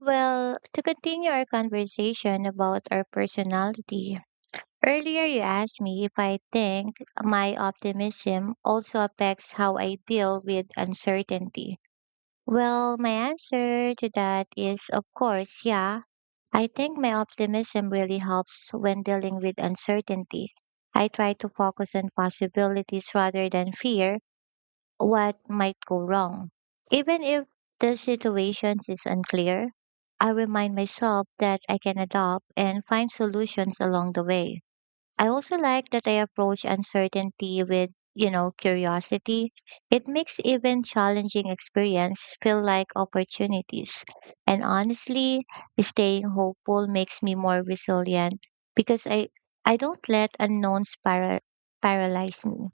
Well, to continue our conversation about our personality, earlier you asked me if I think my optimism also affects how I deal with uncertainty. Well, my answer to that is, of course, yeah. I think my optimism really helps when dealing with uncertainty. I try to focus on possibilities rather than fear what might go wrong. Even if the situation is unclear, I remind myself that I can adapt and find solutions along the way. I also like that I approach uncertainty with, curiosity. It makes even challenging experience feel like opportunities. And honestly, staying hopeful makes me more resilient because I don't let unknowns paralyze me.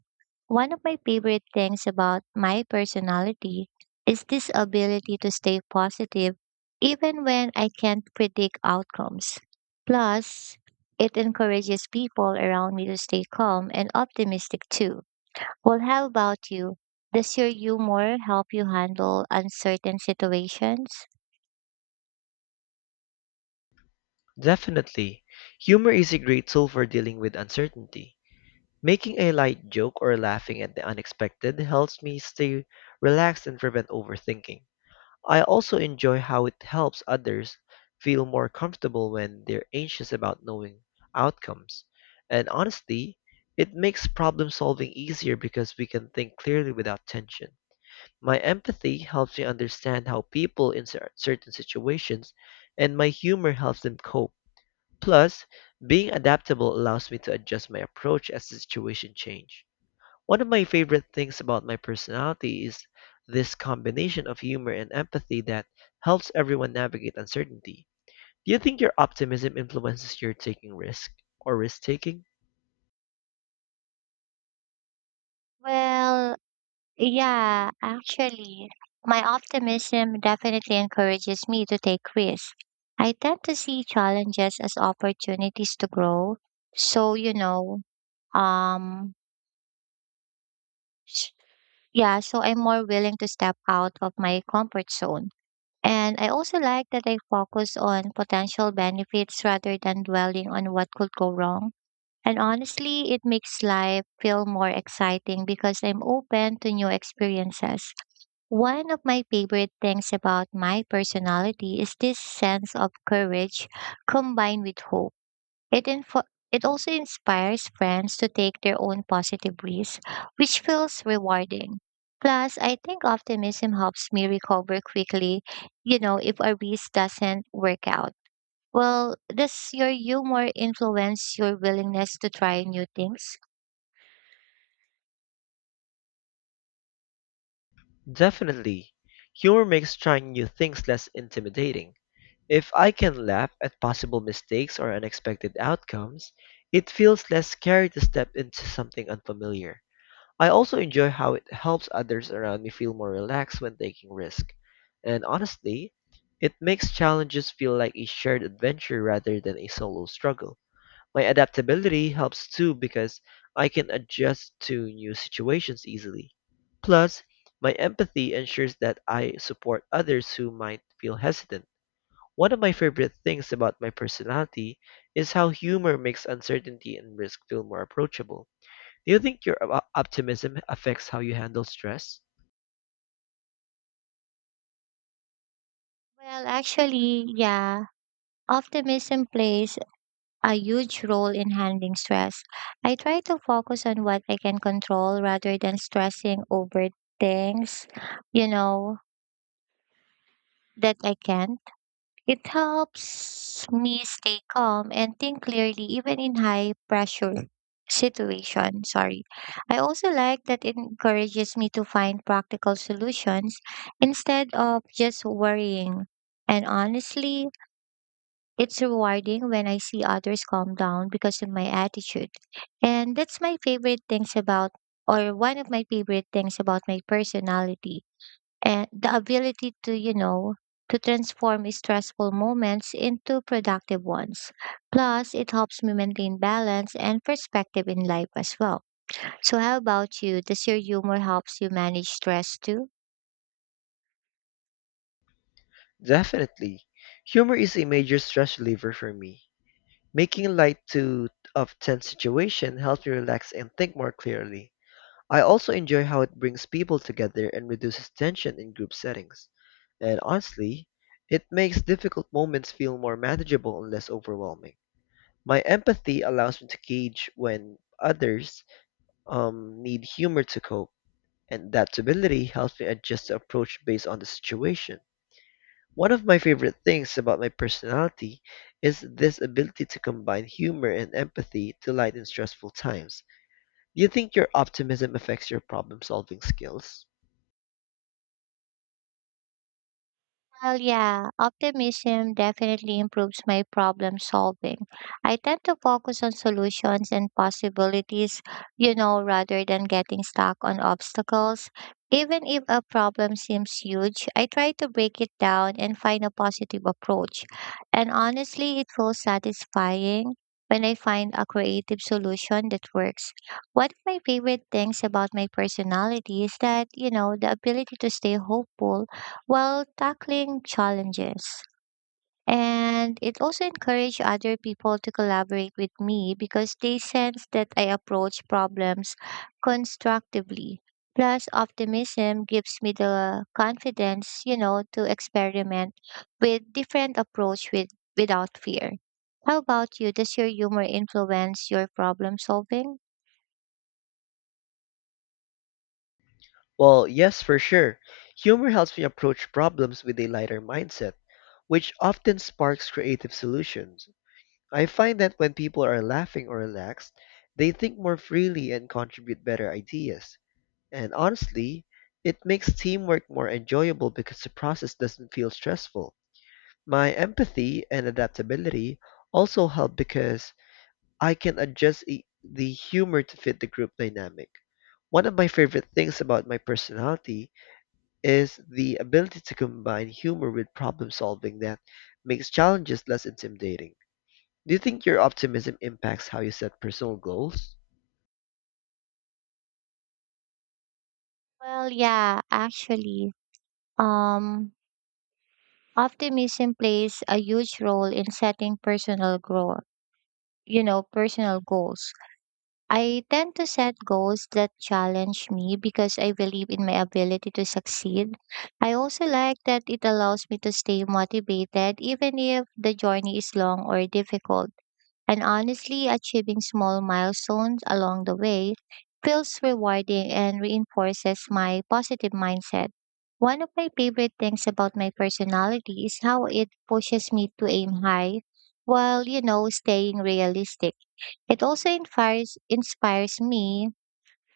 One of my favorite things about my personality is this ability to stay positive even when I can't predict outcomes. Plus, it encourages people around me to stay calm and optimistic too. Well, how about you? Does your humor help you handle uncertain situations? Definitely. Humor is a great tool for dealing with uncertainty. Making a light joke or laughing at the unexpected helps me stay relaxed and prevent overthinking. I also enjoy how it helps others feel more comfortable when they're anxious about knowing outcomes. And honestly, it makes problem solving easier because we can think clearly without tension. My empathy helps me understand how people in certain situations, and my humor helps them cope. Plus, being adaptable allows me to adjust my approach as the situation change. One of my favorite things about my personality is this combination of humor and empathy that helps everyone navigate uncertainty. Do you think your optimism influences your taking risk or risk taking? Well, yeah, actually, my optimism definitely encourages me to take risks. I tend to see challenges as opportunities to grow. So, um, s- yeah, so I'm more willing to step out of my comfort zone. And I also like that I focus on potential benefits rather than dwelling on what could go wrong. And honestly, it makes life feel more exciting because I'm open to new experiences. One of my favorite things about my personality is this sense of courage combined with hope. It also inspires friends to take their own positive risks, which feels rewarding. Plus, I think optimism helps me recover quickly, if a risk doesn't work out. Well, does your humor influence your willingness to try new things? Definitely. Humor makes trying new things less intimidating. If I can laugh at possible mistakes or unexpected outcomes, it feels less scary to step into something unfamiliar. I also enjoy how it helps others around me feel more relaxed when taking risks. And honestly, it makes challenges feel like a shared adventure rather than a solo struggle. My adaptability helps too because I can adjust to new situations easily. Plus, my empathy ensures that I support others who might feel hesitant. One of my favorite things about my personality is how humor makes uncertainty and risk feel more approachable. Do you think your optimism affects how you handle stress? Well, actually, yeah. Optimism plays a huge role in handling stress. I try to focus on what I can control rather than stressing over things, you know, that I can't. It helps me stay calm and think clearly even in high pressure situation. Sorry. I also like that it encourages me to find practical solutions instead of just worrying. And honestly, it's rewarding when I see others calm down because of my attitude. And that's my favorite things about or one of my favorite things about my personality and the ability to, to transform stressful moments into productive ones. Plus, it helps me maintain balance and perspective in life as well. So, how about you? Does your humor helps you manage stress too? Definitely. Humor is a major stress reliever for me. Making light to of tense situation helps me relax and think more clearly. I also enjoy how it brings people together and reduces tension in group settings. And honestly, it makes difficult moments feel more manageable and less overwhelming. My empathy allows me to gauge when others need humor to cope, and that ability helps me adjust the approach based on the situation. One of my favorite things about my personality is this ability to combine humor and empathy to lighten stressful times. Do you think your optimism affects your problem-solving skills? Well, yeah, optimism definitely improves my problem solving. I tend to focus on solutions and possibilities, rather than getting stuck on obstacles. Even if a problem seems huge, I try to break it down and find a positive approach. And honestly, it feels satisfying when I find a creative solution that works. One of my favorite things about my personality is that, the ability to stay hopeful while tackling challenges. And it also encouraged other people to collaborate with me because they sense that I approach problems constructively. Plus, optimism gives me the confidence, to experiment with different approach with without fear. How about you? Does your humor influence your problem solving? Well, yes, for sure. Humor helps me approach problems with a lighter mindset, which often sparks creative solutions. I find that when people are laughing or relaxed, they think more freely and contribute better ideas. And honestly, it makes teamwork more enjoyable because the process doesn't feel stressful. My empathy and adaptability also help because I can adjust the humor to fit the group dynamic. One of my favorite things about my personality is the ability to combine humor with problem solving that makes challenges less intimidating. Do you think your optimism impacts how you set personal goals? Well, yeah, actually, um, optimism plays a huge role in setting personal growth, personal goals. I tend to set goals that challenge me because I believe in my ability to succeed. I also like that it allows me to stay motivated even if the journey is long or difficult. And honestly, achieving small milestones along the way feels rewarding and reinforces my positive mindset. One of my favorite things about my personality is how it pushes me to aim high while, staying realistic. It also inspires me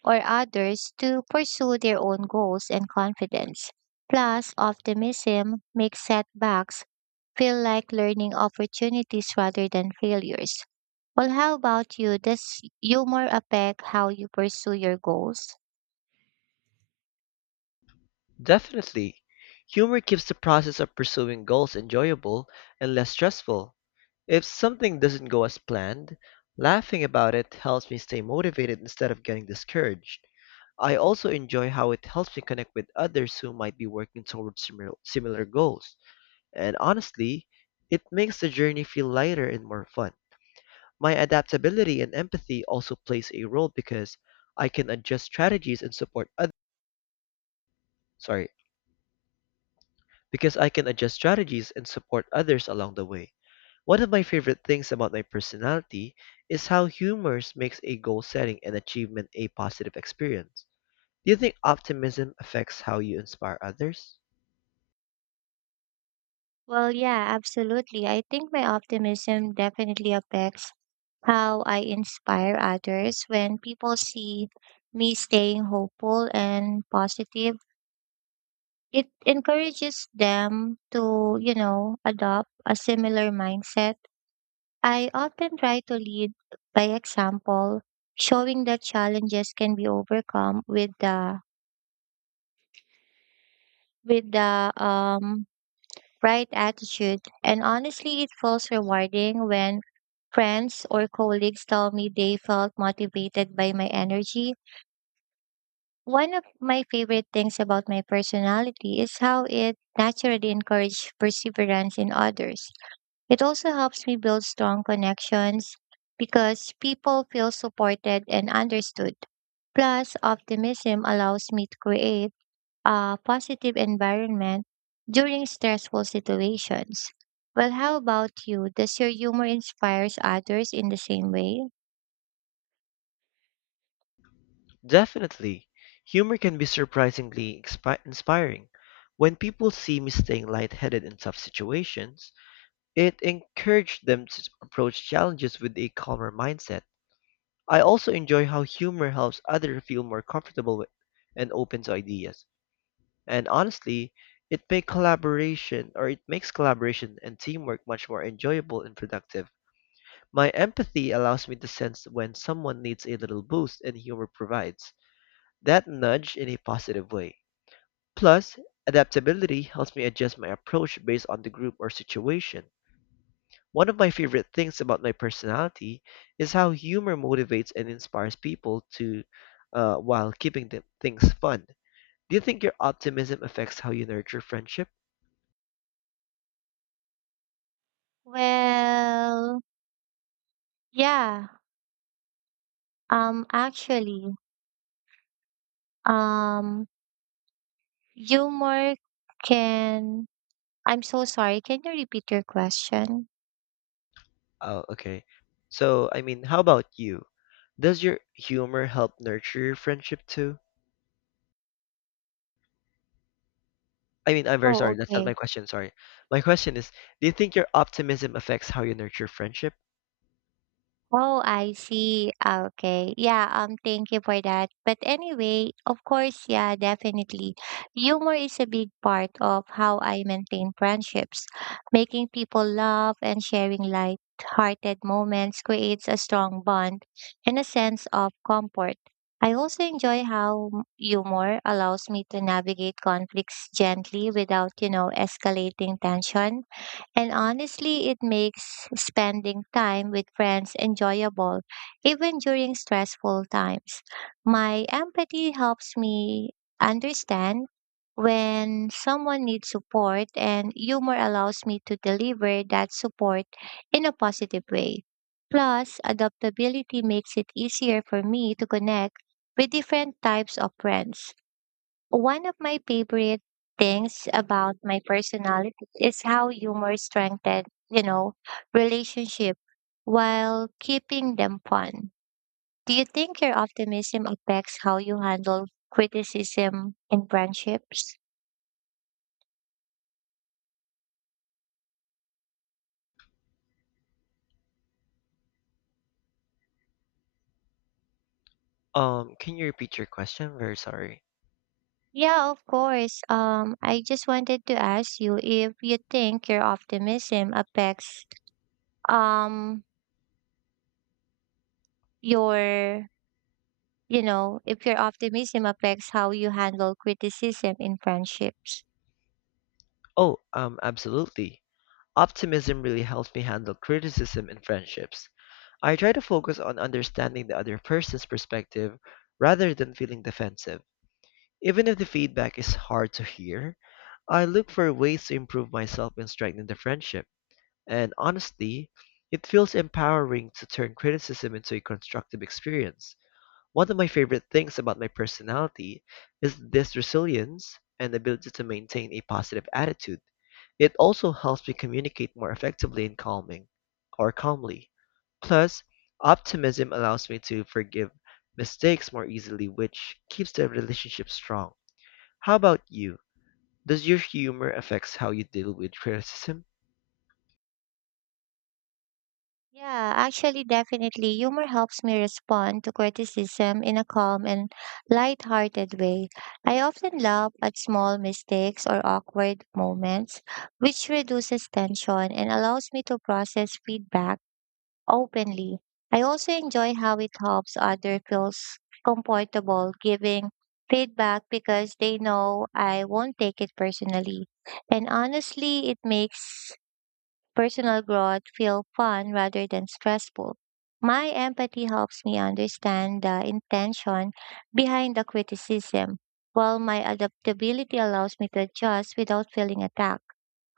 or others to pursue their own goals and confidence. Plus, optimism makes setbacks feel like learning opportunities rather than failures. Well, how about you? Does humor affect how you pursue your goals? Definitely. Humor keeps the process of pursuing goals enjoyable and less stressful. If something doesn't go as planned, laughing about it helps me stay motivated instead of getting discouraged. I also enjoy how it helps me connect with others who might be working towards similar goals. And honestly, it makes the journey feel lighter and more fun. My adaptability and empathy also plays a role because I can adjust strategies and support others. Sorry, because I can adjust strategies and support others along the way. One of my favorite things about my personality is how humor makes a goal setting and achievement a positive experience. Do you think optimism affects how you inspire others? Well, yeah, absolutely. I think my optimism definitely affects how I inspire others when people see me staying hopeful and positive. It encourages them to, adopt a similar mindset. I often try to lead by example, showing that challenges can be overcome with the right attitude. And honestly, it feels rewarding when friends or colleagues tell me they felt motivated by my energy. One of my favorite things about my personality is how it naturally encourages perseverance in others. It also helps me build strong connections because people feel supported and understood. Plus, optimism allows me to create a positive environment during stressful situations. Well, how about you? Does your humor inspires others in the same way? Definitely. Humor can be surprisingly inspiring. When people see me staying lightheaded in tough situations, it encouraged them to approach challenges with a calmer mindset. I also enjoy how humor helps others feel more comfortable with and open to ideas. And honestly, it makes collaboration and teamwork much more enjoyable and productive. My empathy allows me to sense when someone needs a little boost and humor provides that nudge in a positive way. Plus, adaptability helps me adjust my approach based on the group or situation. One of my favorite things about my personality is how humor motivates and inspires people to, while keeping things fun. Do you think your optimism affects how you nurture friendship? Well, yeah. Actually, um, humor can. I'm so sorry. Can you repeat your question? Oh, okay. So, I mean, how about you? Does your humor help nurture your friendship too? I mean, I'm very Oh, sorry. That's not my okay. question. Sorry. My question is, do you think your optimism affects how you nurture friendship? Oh, I see. Ah, okay. Yeah, thank you for that. But anyway, of course, yeah, definitely. Humor is a big part of how I maintain friendships. Making people laugh and sharing light-hearted moments creates a strong bond and a sense of comfort. I also enjoy how humor allows me to navigate conflicts gently without, escalating tension. And honestly, it makes spending time with friends enjoyable, even during stressful times. My empathy helps me understand when someone needs support, and humor allows me to deliver that support in a positive way. Plus, adaptability makes it easier for me to connect with different types of friends. One of my favorite things about my personality is how humor strengthens, relationship while keeping them fun. Do you think your optimism affects how you handle criticism in friendships? Can you repeat your question? Very sorry. Yeah, of course. I just wanted to ask you if you think your optimism affects um your, if your optimism affects how you handle criticism in friendships. Oh, absolutely. Optimism really helps me handle criticism in friendships. I try to focus on understanding the other person's perspective rather than feeling defensive. Even if the feedback is hard to hear, I look for ways to improve myself and strengthen the friendship. And honestly, it feels empowering to turn criticism into a constructive experience. One of my favorite things about my personality is this resilience and ability to maintain a positive attitude. It also helps me communicate more effectively and calming or calmly. Plus, optimism allows me to forgive mistakes more easily, which keeps the relationship strong. How about you? Does your humor affects how you deal with criticism? Yeah, actually, definitely. Humor helps me respond to criticism in a calm and light-hearted way. I often laugh at small mistakes or awkward moments, which reduces tension and allows me to process feedback openly. I also enjoy how it helps others feel comfortable giving feedback because they know I won't take it personally. And honestly, it makes personal growth feel fun rather than stressful. My empathy helps me understand the intention behind the criticism, while my adaptability allows me to adjust without feeling attacked.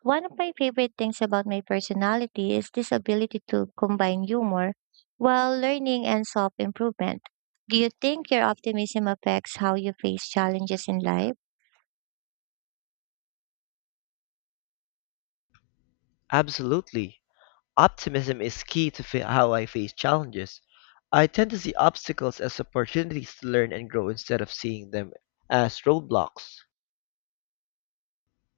One of my favorite things about my personality is this ability to combine humor while learning and self improvement. Do you think your optimism affects how you face challenges in life? Absolutely. Optimism is key to how I face challenges. I tend to see obstacles as opportunities to learn and grow instead of seeing them as roadblocks.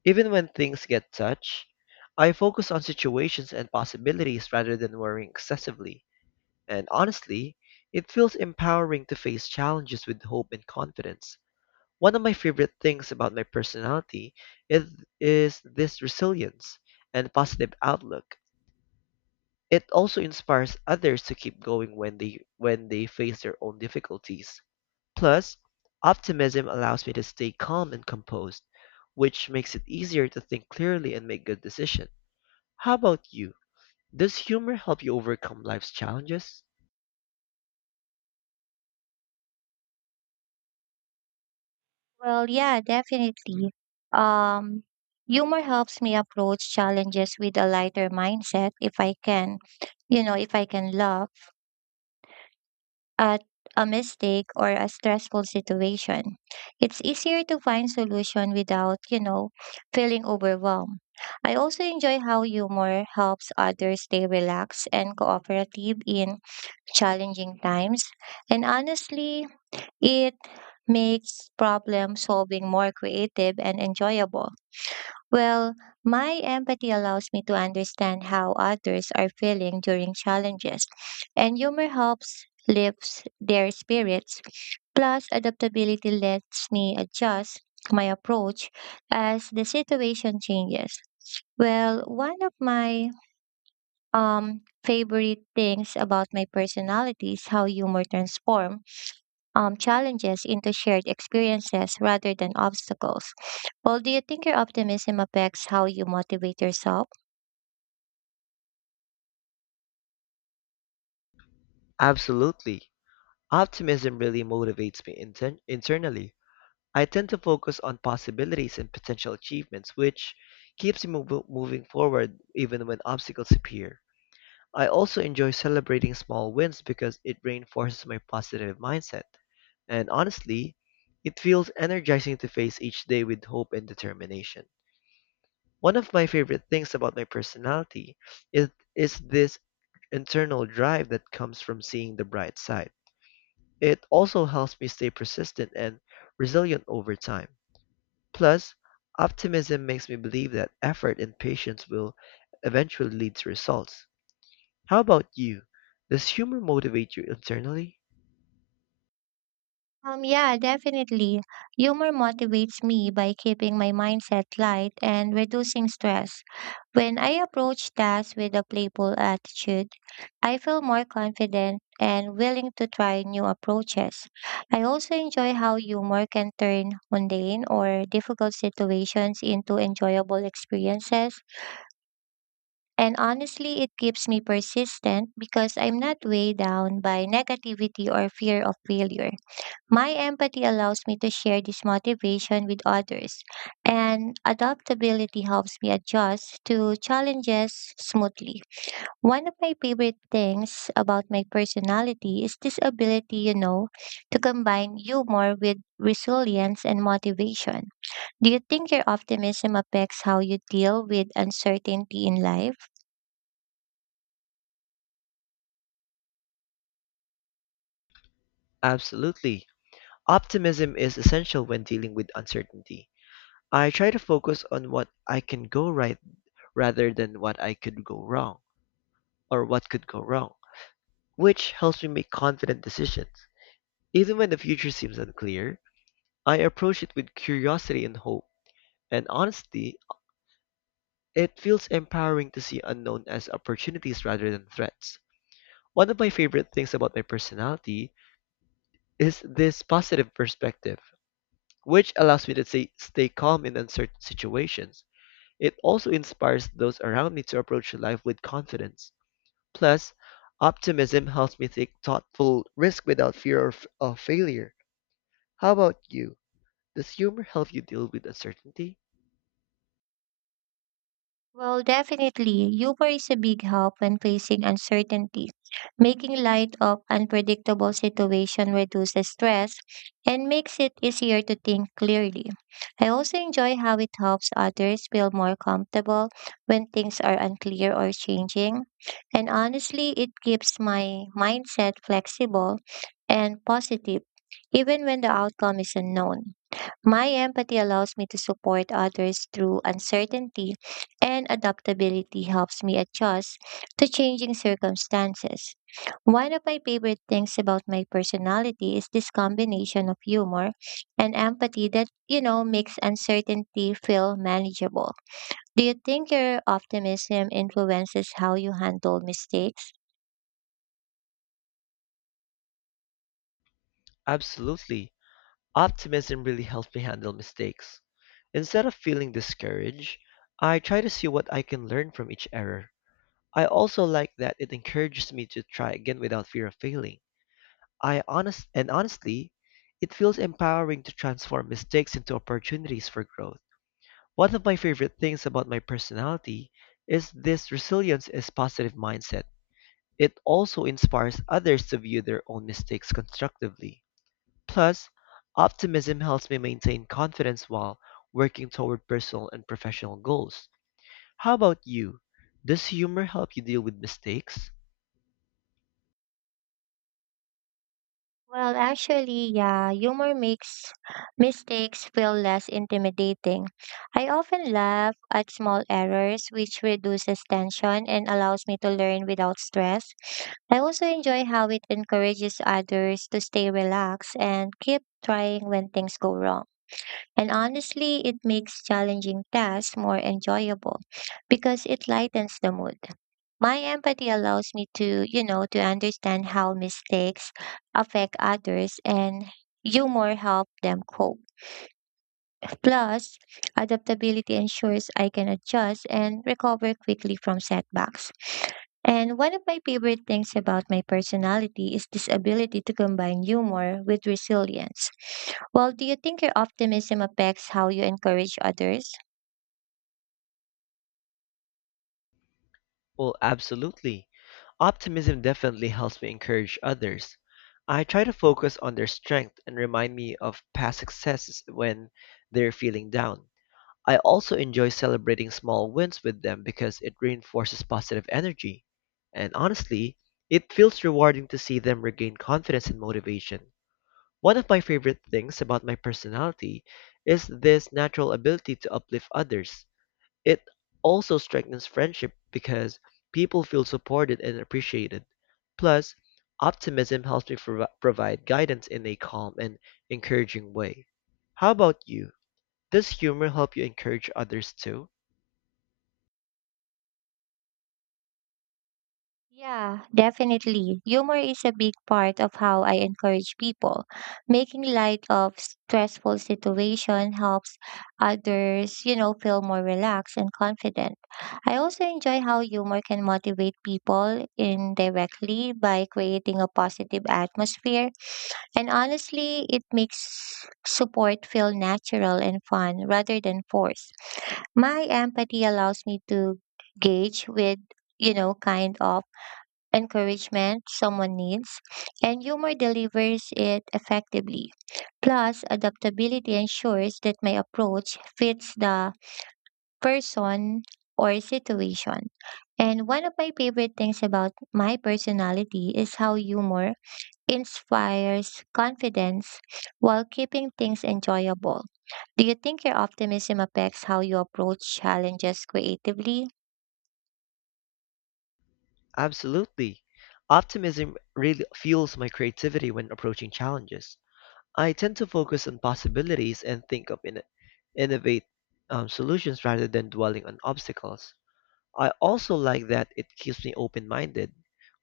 Even when things get touch, I focus on situations and possibilities rather than worrying excessively. And honestly, it feels empowering to face challenges with hope and confidence. One of my favorite things about my personality is, is this resilience and positive outlook. It also inspires others to keep going when they face their own difficulties. Plus, optimism allows me to stay calm and composed, which makes it easier to think clearly and make good decisions. How about you? Does humor help you overcome life's challenges? Well, yeah, definitely. Um, humor helps me approach challenges with a lighter mindset if I can, if I can laugh at a mistake or a stressful situation. It's easier to find solution without, feeling overwhelmed. I also enjoy how humor helps others stay relaxed and cooperative in challenging times. And honestly, it makes problem solving more creative and enjoyable. Well, my empathy allows me to understand how others are feeling during challenges, and humor helps lifts their spirits. Plus, adaptability lets me adjust my approach as the situation changes. Well, one of my favorite things about my personality is how humor transforms challenges into shared experiences rather than obstacles. Well, do you think your optimism affects how you motivate yourself? Absolutely. Optimism really motivates me internally. I tend to focus on possibilities and potential achievements, which keeps me moving forward even when obstacles appear. I also enjoy celebrating small wins because it reinforces my positive mindset. And honestly, it feels energizing to face each day with hope and determination. One of my favorite things about my personality is, is this internal drive that comes from seeing the bright side. It also helps me stay persistent and resilient over time. Plus, optimism makes me believe that effort and patience will eventually lead to results. How about you? Does humor motivate you internally? Yeah, definitely. Humor motivates me by keeping my mindset light and reducing stress. When I approach tasks with a playful attitude, I feel more confident and willing to try new approaches. I also enjoy how humor can turn mundane or difficult situations into enjoyable experiences. And honestly, it keeps me persistent because I'm not weighed down by negativity or fear of failure. My empathy allows me to share this motivation with others, and adaptability helps me adjust to challenges smoothly. One of my favorite things about my personality is this ability, to combine humor with resilience and motivation. Do you think your optimism affects how you deal with uncertainty in life? Absolutely. Optimism is essential when dealing with uncertainty. I try to focus on what I can go right rather than what could go wrong, which helps me make confident decisions. Even when the future seems unclear, I approach it with curiosity and hope, and honesty. It feels empowering to see unknown as opportunities rather than threats. One of my favorite things about my personality is this positive perspective, which allows me to stay calm in uncertain situations. It also inspires those around me to approach life with confidence. Plus, optimism helps me take thoughtful risk without fear of failure. How about you? Does humor help you deal with uncertainty? Well, definitely, humor is a big help when facing uncertainty. Making light of unpredictable situation reduces stress and makes it easier to think clearly. I also enjoy how it helps others feel more comfortable when things are unclear or changing. And honestly, it keeps my mindset flexible and positive, even when the outcome is unknown. My empathy allows me to support others through uncertainty, and adaptability helps me adjust to changing circumstances. One of my favorite things about my personality is this combination of humor and empathy that, makes uncertainty feel manageable. Do you think your optimism influences how you handle mistakes? Absolutely. Optimism really helps me handle mistakes. Instead of feeling discouraged, I try to see what I can learn from each error. I also like that it encourages me to try again without fear of failing. I honest and Honestly, it feels empowering to transform mistakes into opportunities for growth. One of my favorite things about my personality is this resilience is positive mindset. It also inspires others to view their own mistakes constructively. Plus, optimism helps me maintain confidence while working toward personal and professional goals. How about you? Does humor help you deal with mistakes? Well, actually, yeah, humor makes mistakes feel less intimidating. I often laugh at small errors, which reduces tension and allows me to learn without stress. I also enjoy how it encourages others to stay relaxed and keep trying when things go wrong. And honestly, it makes challenging tasks more enjoyable because it lightens the mood. My empathy allows me to, to understand how mistakes affect others and humor help them cope. Plus, adaptability ensures I can adjust and recover quickly from setbacks. And one of my favorite things about my personality is this ability to combine humor with resilience. Well, do you think your optimism affects how you encourage others? Well, absolutely. Optimism definitely helps me encourage others. I try to focus on their strength and remind me of past successes when they're feeling down. I also enjoy celebrating small wins with them because it reinforces positive energy. And honestly, it feels rewarding to see them regain confidence and motivation. One of my favorite things about my personality is this natural ability to uplift others. It also strengthens friendship because people feel supported and appreciated. Plus, optimism helps me provide guidance in a calm and encouraging way. How about you? Does humor help you encourage others too? Yeah, definitely. Humor is a big part of how I encourage people. Making light of stressful situation helps others, feel more relaxed and confident. I also enjoy how humor can motivate people indirectly by creating a positive atmosphere. And honestly, it makes support feel natural and fun rather than forced. My empathy allows me to gauge with, kind of encouragement someone needs, and humor delivers it effectively. Plus, adaptability ensures that my approach fits the person or situation. And one of my favorite things about my personality is how humor inspires confidence while keeping things enjoyable. Do you think your optimism affects how you approach challenges creatively? Absolutely. Optimism really fuels my creativity when approaching challenges. I tend to focus on possibilities and think of innovate solutions rather than dwelling on obstacles. I also like that it keeps me open-minded,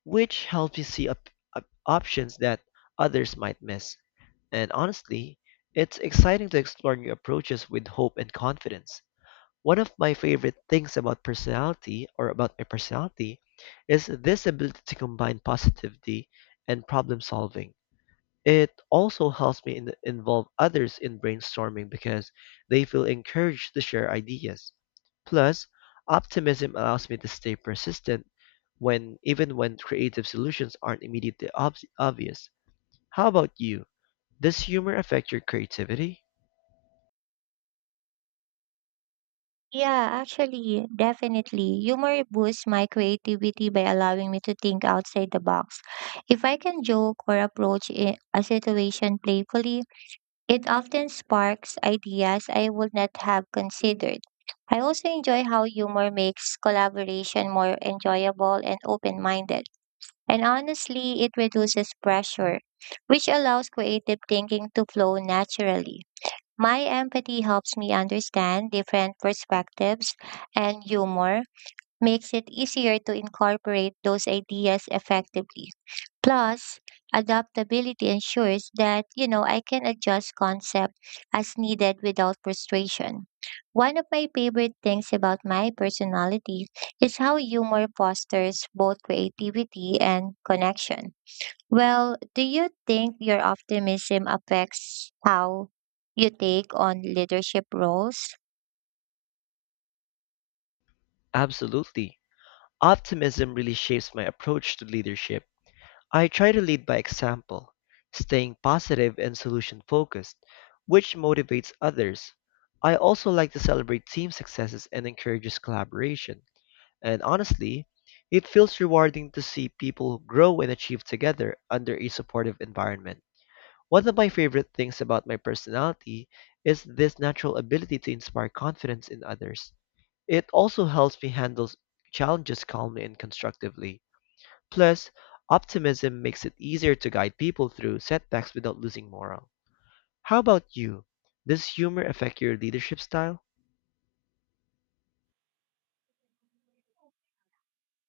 which helps me see up options that others might miss. And honestly, it's exciting to explore new approaches with hope and confidence. One of my favorite things about personality or about my personality is this ability to combine positivity and problem solving. It also helps me involve others in brainstorming because they feel encouraged to share ideas. Plus, optimism allows me to stay persistent when even when creative solutions aren't immediately obvious. How about you? Does humor affect your creativity? Yeah, actually, definitely. Humor boosts my creativity by allowing me to think outside the box. If I can joke or approach a situation playfully, it often sparks ideas I would not have considered. I also enjoy how humor makes collaboration more enjoyable and open minded. And honestly, it reduces pressure, which allows creative thinking to flow naturally. My empathy helps me understand different perspectives, and humor makes it easier to incorporate those ideas effectively. Plus, adaptability ensures that, I can adjust concept as needed without frustration. One of my favorite things about my personality is how humor fosters both creativity and connection. Well, do you think your optimism affects how you take on leadership roles? Absolutely. Optimism really shapes my approach to leadership. I try to lead by example, staying positive and solution focused, which motivates others. I also like to celebrate team successes and encourages collaboration. And honestly, it feels rewarding to see people grow and achieve together under a supportive environment. One of my favorite things about my personality is this natural ability to inspire confidence in others. It also helps me handle challenges calmly and constructively. Plus, optimism makes it easier to guide people through setbacks without losing morale. How about you? Does humor affect your leadership style?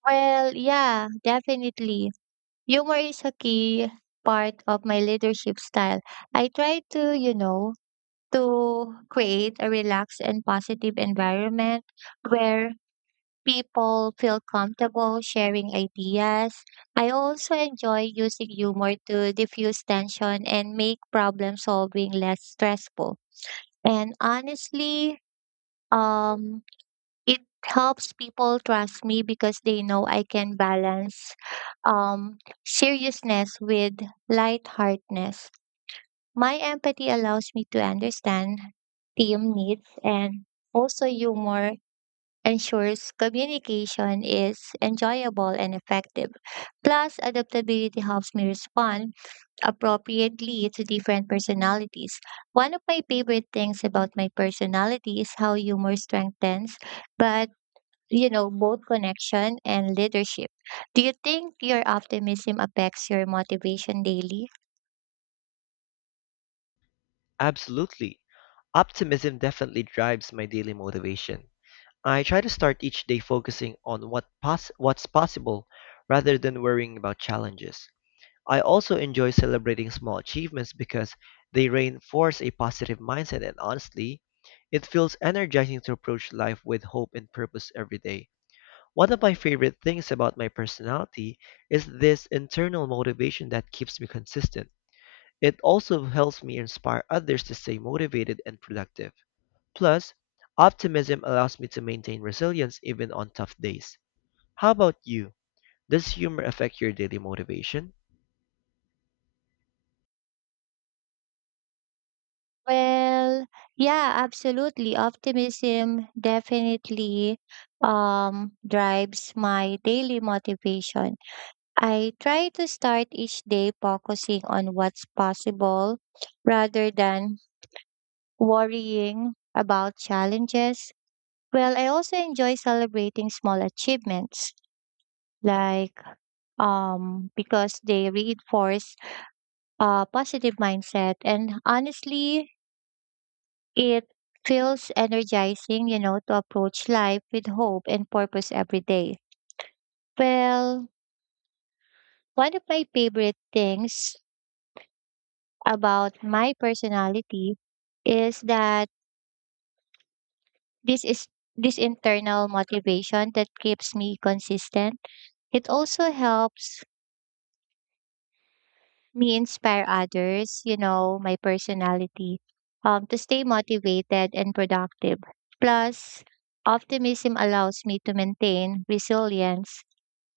Well, yeah, definitely. Humor is a key part of my leadership style. I try to, to create a relaxed and positive environment where people feel comfortable sharing ideas. I also enjoy using humor to diffuse tension and make problem solving less stressful. And honestly, um, it helps people trust me because they know I can balance um, seriousness with lightheartedness. My empathy allows me to understand team needs and also humor ensures communication is enjoyable and effective. Plus, adaptability helps me respond appropriately to different personalities. One of my favorite things about my personality is how humor strengthens, but both connection and leadership. Do you think your optimism affects your motivation daily? Absolutely. Optimism definitely drives my daily motivation. I try to start each day focusing on what's possible rather than worrying about challenges. I also enjoy celebrating small achievements because they reinforce a positive mindset and honestly, it feels energizing to approach life with hope and purpose every day. One of my favorite things about my personality is this internal motivation that keeps me consistent. It also helps me inspire others to stay motivated and productive. Plus, optimism allows me to maintain resilience even on tough days. How about you? Does humor affect your daily motivation? Well, yeah, absolutely. Optimism definitely drives my daily motivation. I try to start each day focusing on what's possible rather than worrying about challenges. Well, I also enjoy celebrating small achievements, like because they reinforce a positive mindset. And honestly, it feels energizing, to approach life with hope and purpose every day. Well, one of my favorite things about my personality is that this is this internal motivation that keeps me consistent. It also helps me inspire others, to stay motivated and productive. Plus, optimism allows me to maintain resilience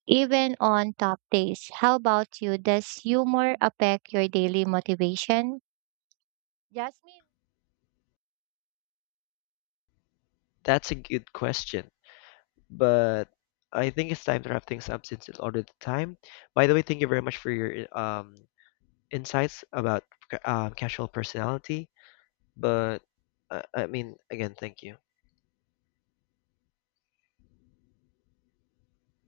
even on top days. How about you? Does humor affect your daily motivation? Jasmine? That's a good question, but I think it's time to wrap things up since it's already time. By the way, thank you very much for your insights about casual personality. But I mean, again, thank you.